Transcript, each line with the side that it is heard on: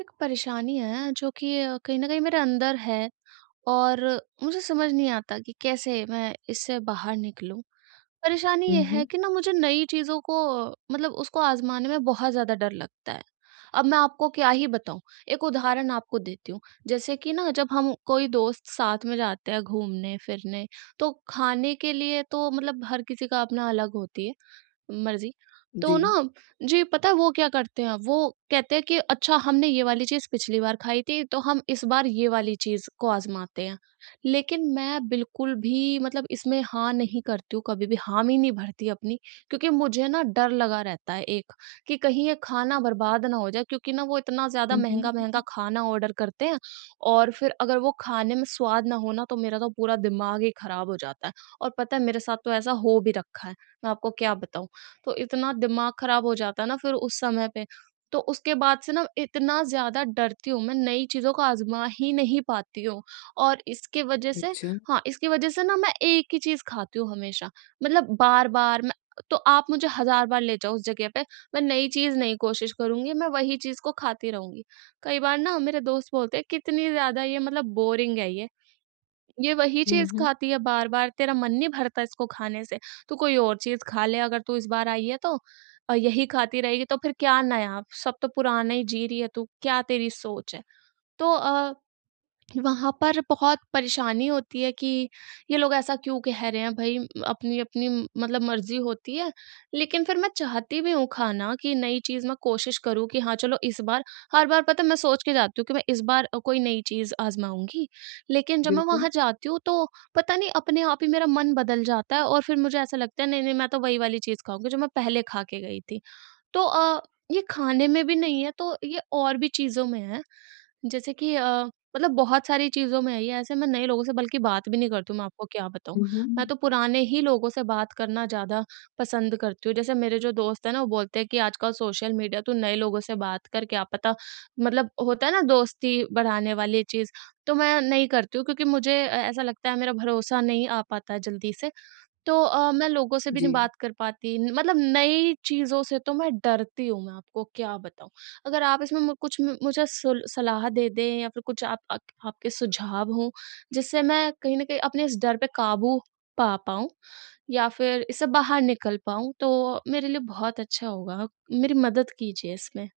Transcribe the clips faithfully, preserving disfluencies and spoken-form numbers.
right: एक परेशानी है जो कि अ, कहीं न कहीं मेरे अंदर है और मुझे समझ नहीं आता कि कैसे मैं इससे बाहर निकलूँ। परेशानी
left: हुँ,
right: ये है
left: हुँ।
right: कि ना मुझे नई चीज़ों को अ, मतलब उसको आज़माने में बहुत ज़्यादा डर लगता है। अब मैं आपको क्या ही बताऊँ? एक उदाहरण आपको देती हूँ। जैसे कि ना जब हम कोई दोस्त साथ में जाते हैं घूमने-फिरने, तो खाने के लिए तो मतलब हर किसी का अपना अलग होती है। मर्ज़ी। तो
left: जी।
right: ना जी, पता है वो क्या करते हैं, वो कहते हैं कि अच्छा हमने ये वाली चीज़ पिछली बार खाई थी, तो हम इस बार ये वाली चीज़ को आज़माते हैं। लेकिन मैं बिल्कुल भी मतलब इसमें हाँ नहीं करती हूँ, कभी भी हामी नहीं भरती अपनी, क्योंकि मुझे ना डर लगा रहता है एक, कि कहीं ये खाना बर्बाद ना हो जाए क्योंकि ना वो इतना ज़्यादा
left: हुँ, हुँ।
right: महँगा-महँगा खाना ऑर्डर करते हैं, और फिर अगर वो खाने में स्वाद ना हो ना, तो मेरा तो पूरा दिमाग ही खराब हो जाता है। और पता है मेरे साथ तो ऐसा हो भी रखा है, मैं आपको क्या बताऊँ। तो इतना दिमाग खराब हो जाता है ना फिर उस समय पे। तो उसके बाद से ना इतना ज़्यादा डरती हूँ, मैं नई चीज़ों को आज़मा ही नहीं पाती हूँ, और इसके वजह से
left: अच्छा।
right: हाँ, इसकी वजह से ना मैं एक ही चीज़ खाती हूँ हमेशा। मतलब बार-बार मैं, तो आप मुझे हज़ार बार ले जाओ उस जगह पे, मैं नई चीज़ नहीं कोशिश करूँगी, मैं वही चीज़ को खाती रहूँगी। कई बार ना मेरे दोस्त बोलते हैं, "कितनी ज़्यादा ये मतलब बोरिंग है ये। ये वही
left: हुँ,
right: चीज़
left: हुँ।
right: खाती है बार-बार, तेरा मन नहीं भरता इसको खाने से, तू कोई और चीज़ खा ले, अगर तू इस बार आई है तो अ, यही खाती रहेगी तो फिर क्या नया? सब तो पुराना ही जी रही है तू, क्या तेरी सोच है?" तो अ वहाँ पर बहुत परेशानी होती है कि ये लोग ऐसा क्यों कह रहे हैं, भई अपनी अपनी म- मतलब मर्ज़ी होती है। लेकिन फिर मैं चाहती भी हूँ खाना कि नई चीज़ मैं कोशिश करूँ, कि हाँ, चलो इस बार, हर बार पता है मैं सोच के जाती हूँ कि मैं इस बार अ, कोई नई चीज़ आज़माऊँगी। लेकिन जब मैं
left: बिल्कुल।
right: वहाँ जाती हूँ तो पता नहीं अपने आप ही मेरा मन बदल जाता है, और फिर मुझे ऐसा लगता है नहीं, नहीं मैं तो वही वाली चीज़ खाऊँगी जो मैं पहले खा के गई थी। तो अ, ये खाने में भी नहीं है तो ये और भी चीज़ों में है। जैसे कि अ, मतलब बहुत सारी चीज़ों में है ये, ऐसे मैं नए लोगों से बल्कि बात भी नहीं करती हूँ, मैं आपको क्या बताऊँ।
left: हुँ,
right: मैं
left: हुँ।
right: तो पुराने ही लोगों से बात करना ज़्यादा पसंद करती हूँ। जैसे मेरे जो दोस्त हैं ना, वो बोलते हैं कि आजकल सोशल मीडिया तू नए लोगों से बात कर, क्या पता मतलब होता है ना दोस्ती बढ़ाने वाली चीज़, तो मैं नहीं करती हूँ क्योंकि मुझे अ, ऐसा लगता है मेरा भरोसा नहीं आ पाता है जल्दी से। तो अ, मैं लोगों से भी
left: जी,
right: नहीं बात कर पाती न, मतलब नई चीज़ों से तो मैं डरती हूँ, मैं आपको क्या बताऊँ। अगर आप इसमें मु कुछ मु मुझे सुल सलाह दे दें, या फिर कुछ आप अक आपके सुझाव हों, जिससे मैं कहीं न कहीं अपने इस डर पे काबू पा पाऊँ, या फिर इससे बाहर निकल पाऊँ, तो मेरे लिए बहुत अच्छा होगा। मेरी मदद कीजिए इसमें।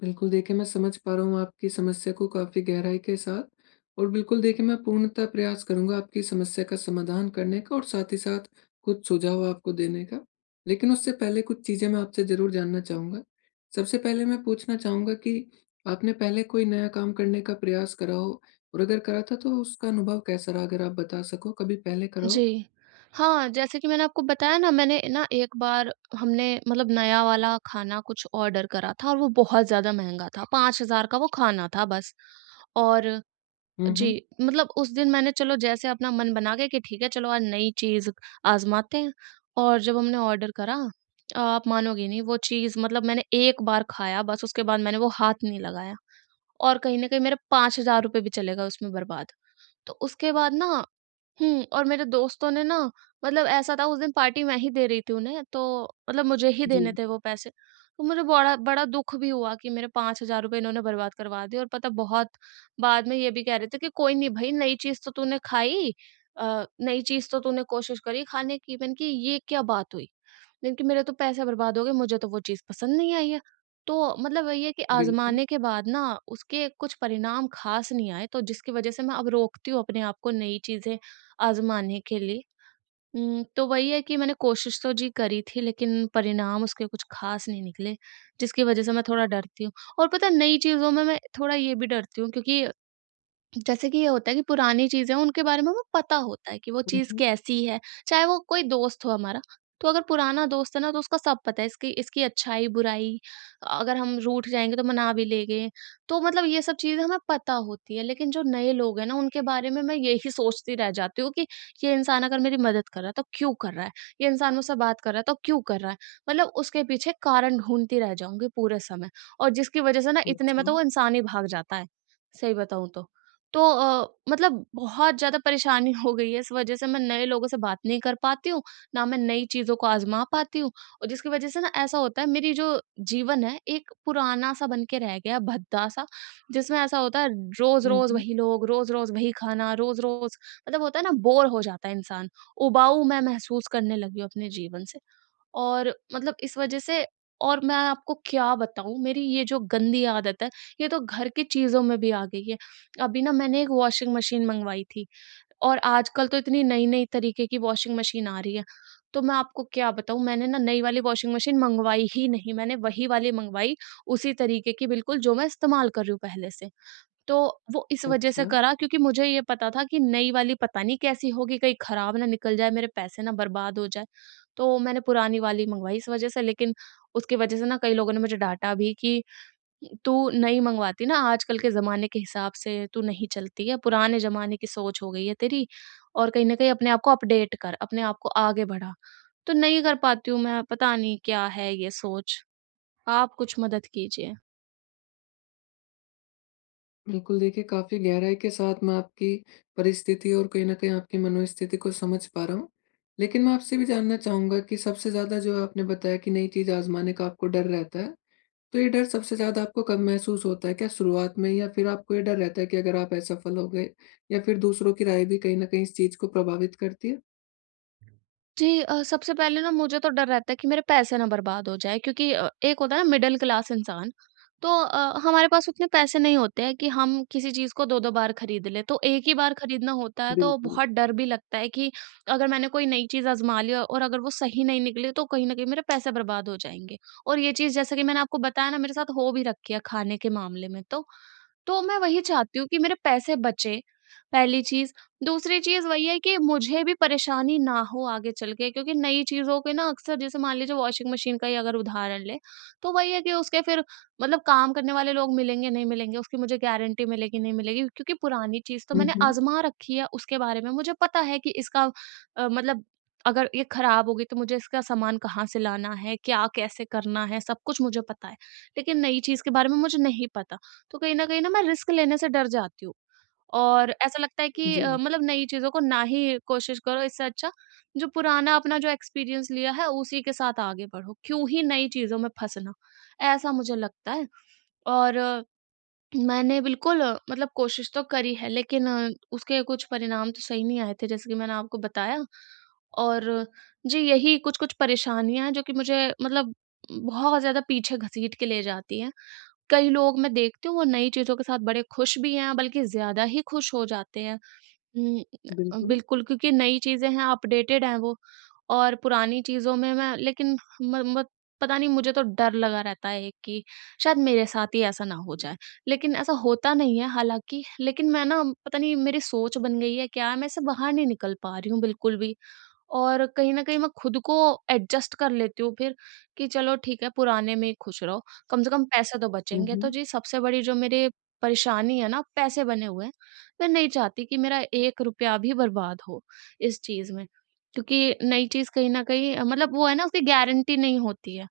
left: बिल्कुल देखिए मैं समझ पा रहा हूँ आपकी समस्या को काफ़ी गहराई के साथ। और बिल्कुल देखिए मैं पूर्णतः प्रयास करूँगा आपकी समस्या का समाधान करने का और साथ ही साथ कुछ सुझाव आपको देने का। लेकिन उससे पहले कुछ चीज़ें मैं आपसे ज़रूर जानना चाहूँगा। सबसे पहले मैं पूछना चाहूँगा कि आपने पहले कोई नया काम करने का प्रयास करा हो? और अगर करा था तो उसका अनुभव कैसा रहा? अगर आप बता सको, कभी पहले करा हो?
right: जी। हाँ, जैसे कि मैंने आपको बताया ना, मैंने ना एक बार, हमने मतलब नया वाला खाना कुछ ऑर्डर करा था और वो बहुत ज़्यादा महँगा था, पाँच हज़ार का वो खाना था बस। और
left: हुँ, हुँ।
right: जी, मतलब उस दिन मैंने चलो जैसे अपना मन बना के कि ठीक है चलो आज नई चीज़ आज़माते हैं, और जब हमने ऑर्डर करा, आप मानोगे नहीं, वो चीज़ मतलब मैंने एक बार खाया बस, उसके बाद मैंने वो हाथ नहीं लगाया, और कहीं न कहीं मेरे पाँच हज़ार रुपए भी चले गए उसमें बर्बाद। तो उसके बाद ना, हुँ, और मेरे दोस्तों ने ना, मतलब ऐसा था उस दिन पार्टी मैं ही दे रही थी उन्हें, तो मतलब मुझे ही
left: जी।
right: देने थे वो पैसे। तो मुझे बड़ा बड़ा दुःख भी हुआ कि मेरे पाँच हज़ार रुपए इन्होंने बर्बाद करवा दिए, और पता बहुत बाद में ये भी कह रहे थे कि कोई नहीं भई, नई चीज़ तो तूने खाई, अ, नई चीज़ तो तूने कोशिश करी खाने की। मैंने कि ये क्या बात हुई? मैंने कि मेरे तो पैसे बर्बाद हो गए, मुझे तो वो चीज़ पसंद नहीं आई है। तो मतलब वही है कि
left: बिल्कुल।
right: आज़माने के बाद ना उसके कुछ परिणाम ख़ास नहीं आए, तो जिसकी वज़ह से मैं अब रोकती हूँ अपने आप को नई चीज़ें आज़माने के लिए। उम, तो वही है कि मैंने कोशिश तो जी करी थी, लेकिन परिणाम उसके कुछ ख़ास नहीं निकले, जिसकी वज़ह से मैं थोड़ा डरती हूँ। और पता है नई चीज़ों में मैं थोड़ा ये भी डरती हूँ क्योंकि, जैसे कि ये होता है कि पुरानी चीज़ें हैं, उनके बारे में हमें पता होता है कि वो
left: हुँ,
right: चीज़
left: हुँ।
right: कैसी है, चाहे वो कोई दोस्त हो हमारा। तो अगर पुराना दोस्त है ना, तो उसका सब पता है, इसकी इसकी अच्छाई-बुराई, अगर हम रूठ जाएँगे तो मना भी लेंगे। तो मतलब ये सब चीज़ें हमें पता होती है, लेकिन जो नए लोग हैं ना, उनके बारे में मैं यही सोचती रह जाती हूँ कि ये इंसान अगर मेरी मदद कर रहा है, तो क्यों कर रहा है? ये इंसान मुझसे बात कर रहा है, तो क्यों कर रहा है? मतलब उसके पीछे कारण ढूँढती रह जाऊँगी पूरे समय, और जिसकी वज़ह से ना इतने में
left: अच्छा।
right: तो वो इंसान ही भाग जाता है, सही बताऊँ तो। तो अ, मतलब बहुत ज़्यादा परेशानी हो गई है, इस वज़ह से मैं नए लोगों से बात नहीं कर पाती हूँ, ना मैं नई चीज़ों को आज़मा पाती हूँ, और जिसकी वज़ह से ना ऐसा होता है मेरी जो जीवन है एक पुराना-सा बन के रह गया है, भद्दा-सा, जिसमें ऐसा होता है
left: हुँ,
right: रोज़-रोज़
left: हुँ।
right: वही लोग, रोज़-रोज़ वही खाना, रोज़-रोज़, मतलब होता है ना बोर हो जाता है इंसान, उबाऊ मैं महसूस करने लगी हूँ अपने जीवन से। और मतलब इस वजह से, और मैं आपको क्या बताऊँ मेरी ये जो गंदी आदत है, ये तो घर की चीज़ों में भी आ गई है। अभी ना मैंने एक वॉशिंग मशीन मँगवाई थी, और आजकल तो इतनी नई-नई तरीके की वॉशिंग मशीन आ रही है। तो मैं आपको क्या बताऊँ, मैंने ना नई वाली वॉशिंग मशीन मँगवाई ही नहीं, मैंने वही वाली मँगवाई, उसी तरीके की बिल्कुल जो मैं इस्तेमाल कर रही हूँ पहले से। तो वो इस वजह से
left: अच्छा।
right: करा क्योंकि मुझे ये पता था कि नई वाली पता नहीं कैसी होगी, कहीं खराब ना निकल जाए, मेरे पैसे ना बर्बाद हो जाए। तो मैंने पुरानी वाली मँगवाई इस वजह से, लेकिन उसकी वजह से ना कई लोगों ने मुझे डाँटा भी कि तू नई मँगवाती ना, आजकल के ज़माने के हिसाब से तू नहीं चलती है, पुराने ज़माने की सोच हो गई है तेरी, और कहीं न कहीं अपने आप को अपडेट कर, अपने आप को आगे बढ़ा। तो नहीं कर पाती हूँ मैं, पता नहीं क्या है ये सोच। आप कुछ मदद कीजिए।
left: बिल्कुल देखिए काफ़ी गहराई के साथ मैं आपकी परिस्थिति और कहीं न कहीं आपकी मनोस्थिति को समझ पा रहा हूँ। लेकिन मैं आपसे भी जानना चाहूँगा कि सबसे ज़्यादा जो आपने बताया कि नई चीज़ आज़माने का आपको डर रहता है, तो ये डर सबसे ज़्यादा आपको कब महसूस होता है? क्या शुरुआत में, या फिर आपको ये डर रहता है कि अगर आप असफल हो गए, या फिर दूसरों की राय भी कहीं न कहीं इस चीज़ को प्रभावित करती है?
right: जी अ, सबसे पहले ना मुझे तो डर रहता है कि मेरे पैसे ना बर्बाद हो जाए क्योंकि अ, एक होता है ना मिडिल क्लास इंसान, तो अ, हमारे पास उतने पैसे नहीं होते हैं कि हम किसी चीज़ को दो-दो बार खरीद लें। तो एक ही बार खरीदना होता है तो
left: बिल्कुल।
right: बहुत डर भी लगता है कि अगर मैंने कोई नई चीज़ आज़मा ली और अगर वो सही नहीं निकली तो कहीं न कहीं मेरे पैसे बर्बाद हो जाएँगे। और ये चीज़ जैसे कि मैंने आपको बताया ना मेरे साथ हो भी रखी है खाने के मामले में तो। तो मैं वही चाहती हूँ कि मेरे पैसे बचें, पहली चीज़। दूसरी चीज़ वही है कि मुझे भी परेशानी ना हो आगे चल के, क्योंकि नई चीज़ों के ना अक्सर, जैसे मान लीजिए वॉशिंग मशीन का ही अगर उदाहरण लें, तो वही है कि उसके फिर मतलब काम करने वाले लोग मिलेंगे, नहीं मिलेंगे, उसकी मुझे गारंटी मिलेगी, नहीं मिलेगी, क्योंकि पुरानी चीज़ तो
left: हुँ,
right: मैंने
left: हुँ।
right: आज़मा रखी है, उसके बारे में मुझे पता है कि इसका अ, मतलब अगर ये खराब होगी तो मुझे इसका सामान कहाँ से लाना है, क्या कैसे करना है, सब कुछ मुझे पता है। लेकिन नई चीज़ के बारे में मुझे नहीं पता। तो कहीं न कहीं ना मैं रिस्क लेने से डर जाती हूँ। और ऐसा लगता है कि अ,
left: जी।
right: मतलब नई चीज़ों को ना ही कोशिश करो, इससे अच्छा जो पुराना अपना जो एक्सपीरियंस लिया है उसी के साथ आगे बढ़ो, क्यों ही नई चीज़ों में फँसना? ऐसा मुझे लगता है। और अ, मैंने बिल्कुल अ, मतलब कोशिश तो करी है, लेकिन अ, उसके कुछ परिणाम तो सही नहीं आए थे जैसे कि मैंने आपको बताया। और अ, जी यही कुछ-कुछ परेशानियाँ हैं जो कि मुझे मतलब बहुत ज़्यादा पीछे घसीट के ले जाती हैं। कई लोग मैं देखती हूँ वो नई चीज़ों के साथ बड़े खुश भी हैं, बल्कि ज़्यादा ही खुश हो जाते हैं। हुँ, अ,
left: बिल्कुल।
right: बिल्कुल, क्योंकि नई चीज़ें हैं, अपडेटेड हैं वो, और पुरानी चीज़ों में मैं लेकिन म मत पता नहीं मुझे तो डर लगा रहता है कि शायद मेरे साथ ही ऐसा ना हो जाए। लेकिन ऐसा होता नहीं है हालाँकि, लेकिन मैं ना पता नहीं मेरी सोच बन गई है क्या, मैं इससे बाहर नहीं निकल पा रही हूँ बिल्कुल भी। और कहीं न कहीं मैं खुद को एडजस्ट कर लेती हूँ फिर कि चलो ठीक है पुराने में ही खुश रहो, कम से कम पैसे तो
left: हुँ,
right: बचेंगे। तो
left: हुँ।
right: जी सबसे बड़ी जो मेरी परेशानी है ना, पैसे बने हुए हैं, मैं नहीं चाहती कि मेरा एक रुपया भी बर्बाद हो इस चीज़ में। क्योंकि नई चीज़ कहीं न कहीं अ, मतलब वो है ना उसकी गारंटी नहीं होती है।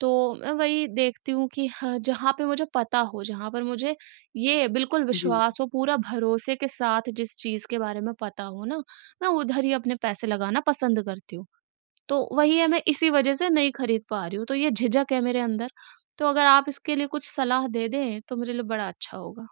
right: तो मैं वही देखती हूँ कि हाँ, जहाँ पे मुझे पता हो, जहाँ पर मुझे ये बिल्कुल
left: जी।
right: विश्वास हो, पूरा भरोसे के साथ जिस चीज़ के बारे में पता हो ना, मैं उधर ही अपने पैसे लगाना पसंद करती हूँ। तो वही है, मैं इसी वज़ह से नहीं खरीद पा रही हूँ, तो ये झिझक है मेरे अंदर। तो अगर आप इसके लिए कुछ सलाह दे दें, तो मेरे लिए बड़ा अच्छा होगा।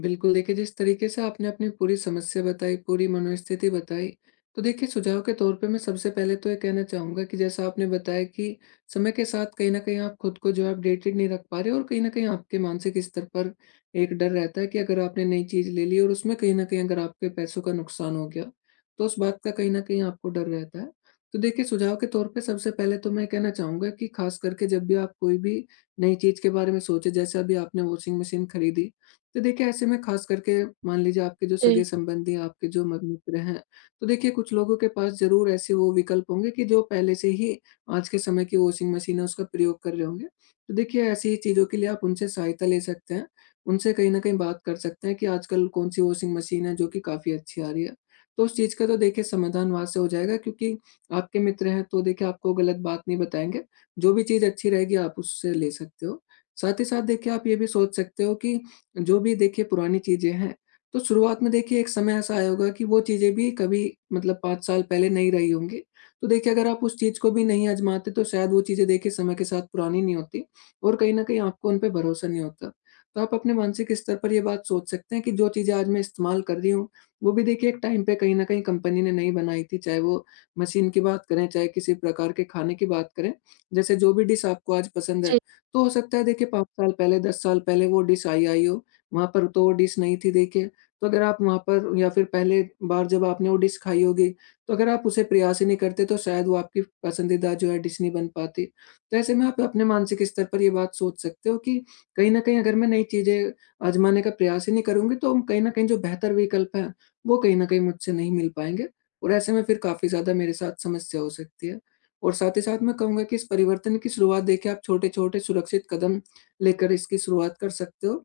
left: बिल्कुल देखिए, जिस तरीके से आपने अपनी पूरी समस्या बताई, पूरी मनोस्थिति बताई, तो देखिए सुझाव के तौर पे मैं सबसे पहले तो ये कहना चाहूँगा कि जैसा आपने बताया कि समय के साथ कहीं न कहीं आप खुद को जो है अपडेटेड नहीं रख पा रहे, और कहीं न कहीं आपके मानसिक स्तर पर एक डर रहता है कि अगर आपने नई चीज़ ले ली और उसमें कहीं न कहीं अगर आपके पैसों का नुकसान हो गया, तो उस बात का कहीं न कहीं आपको डर रहता है। तो देखिए, सुझाव के तौर पे सबसे पहले तो मैं कहना चाहूँगा कि ख़ास करके जब भी आप कोई भी नई चीज़ के बारे में सोचें, जैसे अभी आपने वॉशिंग मशीन खरीदी, तो देखिए, ऐसे में ख़ास करके मान लीजिए आपके जो
right: जी,
left: सगे-संबंधी हैं, आपके जो म मित्र हैं, तो देखिए कुछ लोगों के पास ज़रूर ऐसे वो विकल्प होंगे कि जो पहले से ही आज के समय की वॉशिंग मशीन है, उसका प्रयोग कर रहे होंगे। तो देखिए, ऐसी ही चीज़ों के लिए आप उनसे सहायता ले सकते हैं। उनसे कहीं न कहीं बात कर सकते हैं कि आजकल कौन-सी वॉशिंग मशीन है जो कि काफ़ी अच्छी आ रही है। तो उस चीज़ का तो देखिए समाधान वहाँ से हो जाएगा, क्योंकि आपके मित्र हैं, तो देखिए आपको गलत बात नहीं बताएँगे। जो भी चीज़ अच्छी रहेगी, आप उससे ले सकते हो। साथ ही साथ देखिए, आप ये भी सोच सकते हो कि जो भी देखिए पुरानी चीज़ें हैं, तो शुरुआत में देखिए एक समय ऐसा आया होगा कि वो चीज़ें भी कभी मतलब पाँच साल पहले नहीं रही होंगी। तो देखिए, अगर आप उस चीज़ को भी नहीं आज़माते तो शायद वो चीज़ें देखिए समय के साथ पुरानी नहीं होती, और कहीं न कहीं आपको उन पे भरोसा नहीं होता। तो आप अपने मानसिक स्तर पर ये बात सोच सकते हैं कि जो चीज़ें आज मैं इस्तेमाल कर रही हूँ, वो भी देखिए एक टाइम पे कहीं न कहीं कंपनी ने नहीं बनाई थी, चाहे वो मशीन की बात करें, चाहे किसी प्रकार के खाने की बात करें। जैसे जो भी डिश आपको आज पसंद है,
right: जी,
left: तो हो सकता है देखिए पाँच साल पहले, दस साल पहले वो डिश आई आई हो। वहाँ पर तो वो डिश नहीं थी देखिए, तो अगर आप वहाँ पर, या फिर पहले बार जब आपने वो डिश खाई होगी, तो अगर आप उसे प्रयास ही नहीं करते तो शायद वो आपकी पसंदीदा जो है डिश नहीं बन पाती। तो ऐसे में आप अपने मानसिक स्तर पर ये बात सोच सकते हो कि कहीं न कहीं अगर मैं नई चीज़ें आज़माने का प्रयास ही नहीं करूँगी, तो कहीं न कहीं जो बेहतर विकल्प हैं, वो कहीं न कहीं मुझसे नहीं मिल पाएँगे, और ऐसे में फिर काफ़ी ज़्यादा मेरे साथ समस्या हो सकती है। और साथ ही साथ मैं कहूँगा कि इस परिवर्तन की शुरुआत देखिए आप छोटे-छोटे सुरक्षित कदम लेकर इसकी शुरुआत कर सकते हो।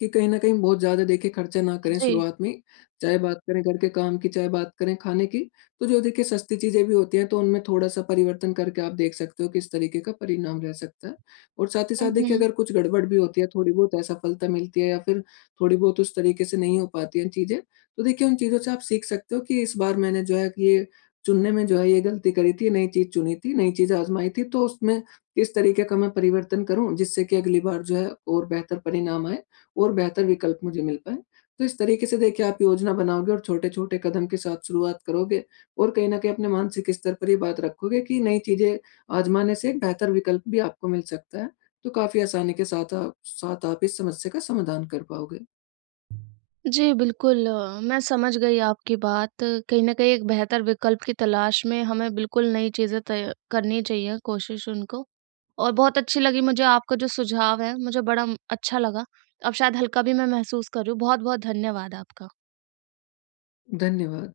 left: कि कहीं न कहीं बहुत ज़्यादा देखिए खर्चा ना करें
right: जी।
left: शुरुआत में, चाहे बात करें घर के काम की, चाहे बात करें खाने की। तो जो देखिए सस्ती चीज़ें भी होती हैं, तो उनमें थोड़ा-सा परिवर्तन करके आप देख सकते हो, किस तरीके का परिणाम रह सकता है। और साथ ही
right: हुँ,
left: साथ देखिए,
right: हुँ।
left: अगर कुछ गड़बड़ भी होती है, थोड़ी बहुत असफलता मिलती है, या फिर थोड़ी बहुत उस तरीके से नहीं हो पाती हैं चीज़ें, तो देखिए उन चीज़ों से आप सीख सकते हो कि इस बार मैंने जो है कि ये चुनने में जो है ये गलती करी थी, नई चीज़ चुनी थी, नई चीज़ आज़माई थी, तो उसमें किस तरीके का मैं परिवर्तन करूँ जिससे कि अगली बार जो है और बेहतर परिणाम आए, और बेहतर विकल्प मुझे मिल पाएँ। तो इस तरीके से देखिए आप योजना बनाओगे और छोटे-छोटे कदम के साथ शुरुआत करोगे, और कहीं न कहीं अपने मानसिक स्तर पर ये बात रखोगे कि नई चीज़ें आज़माने से एक बेहतर विकल्प भी आपको मिल सकता है। तो काफ़ी आसानी के साथ आप साथ आप इस समस्या का समाधान कर पाओगे।
right: जी, बिल्कुल, अ, मैं समझ गई आपकी बात। कहीं न कहीं एक बेहतर विकल्प की तलाश में हमें बिल्कुल नई चीज़ें तय करनी चाहिए, कोशिश उनको, और बहुत अच्छी लगी मुझे आपका जो सुझाव है, मुझे बड़ा म- अच्छा लगा। अब शायद हल्का भी मैं महसूस कर रही हूँ। बहुत-बहुत धन्यवाद आपका।
left: धन्यवाद।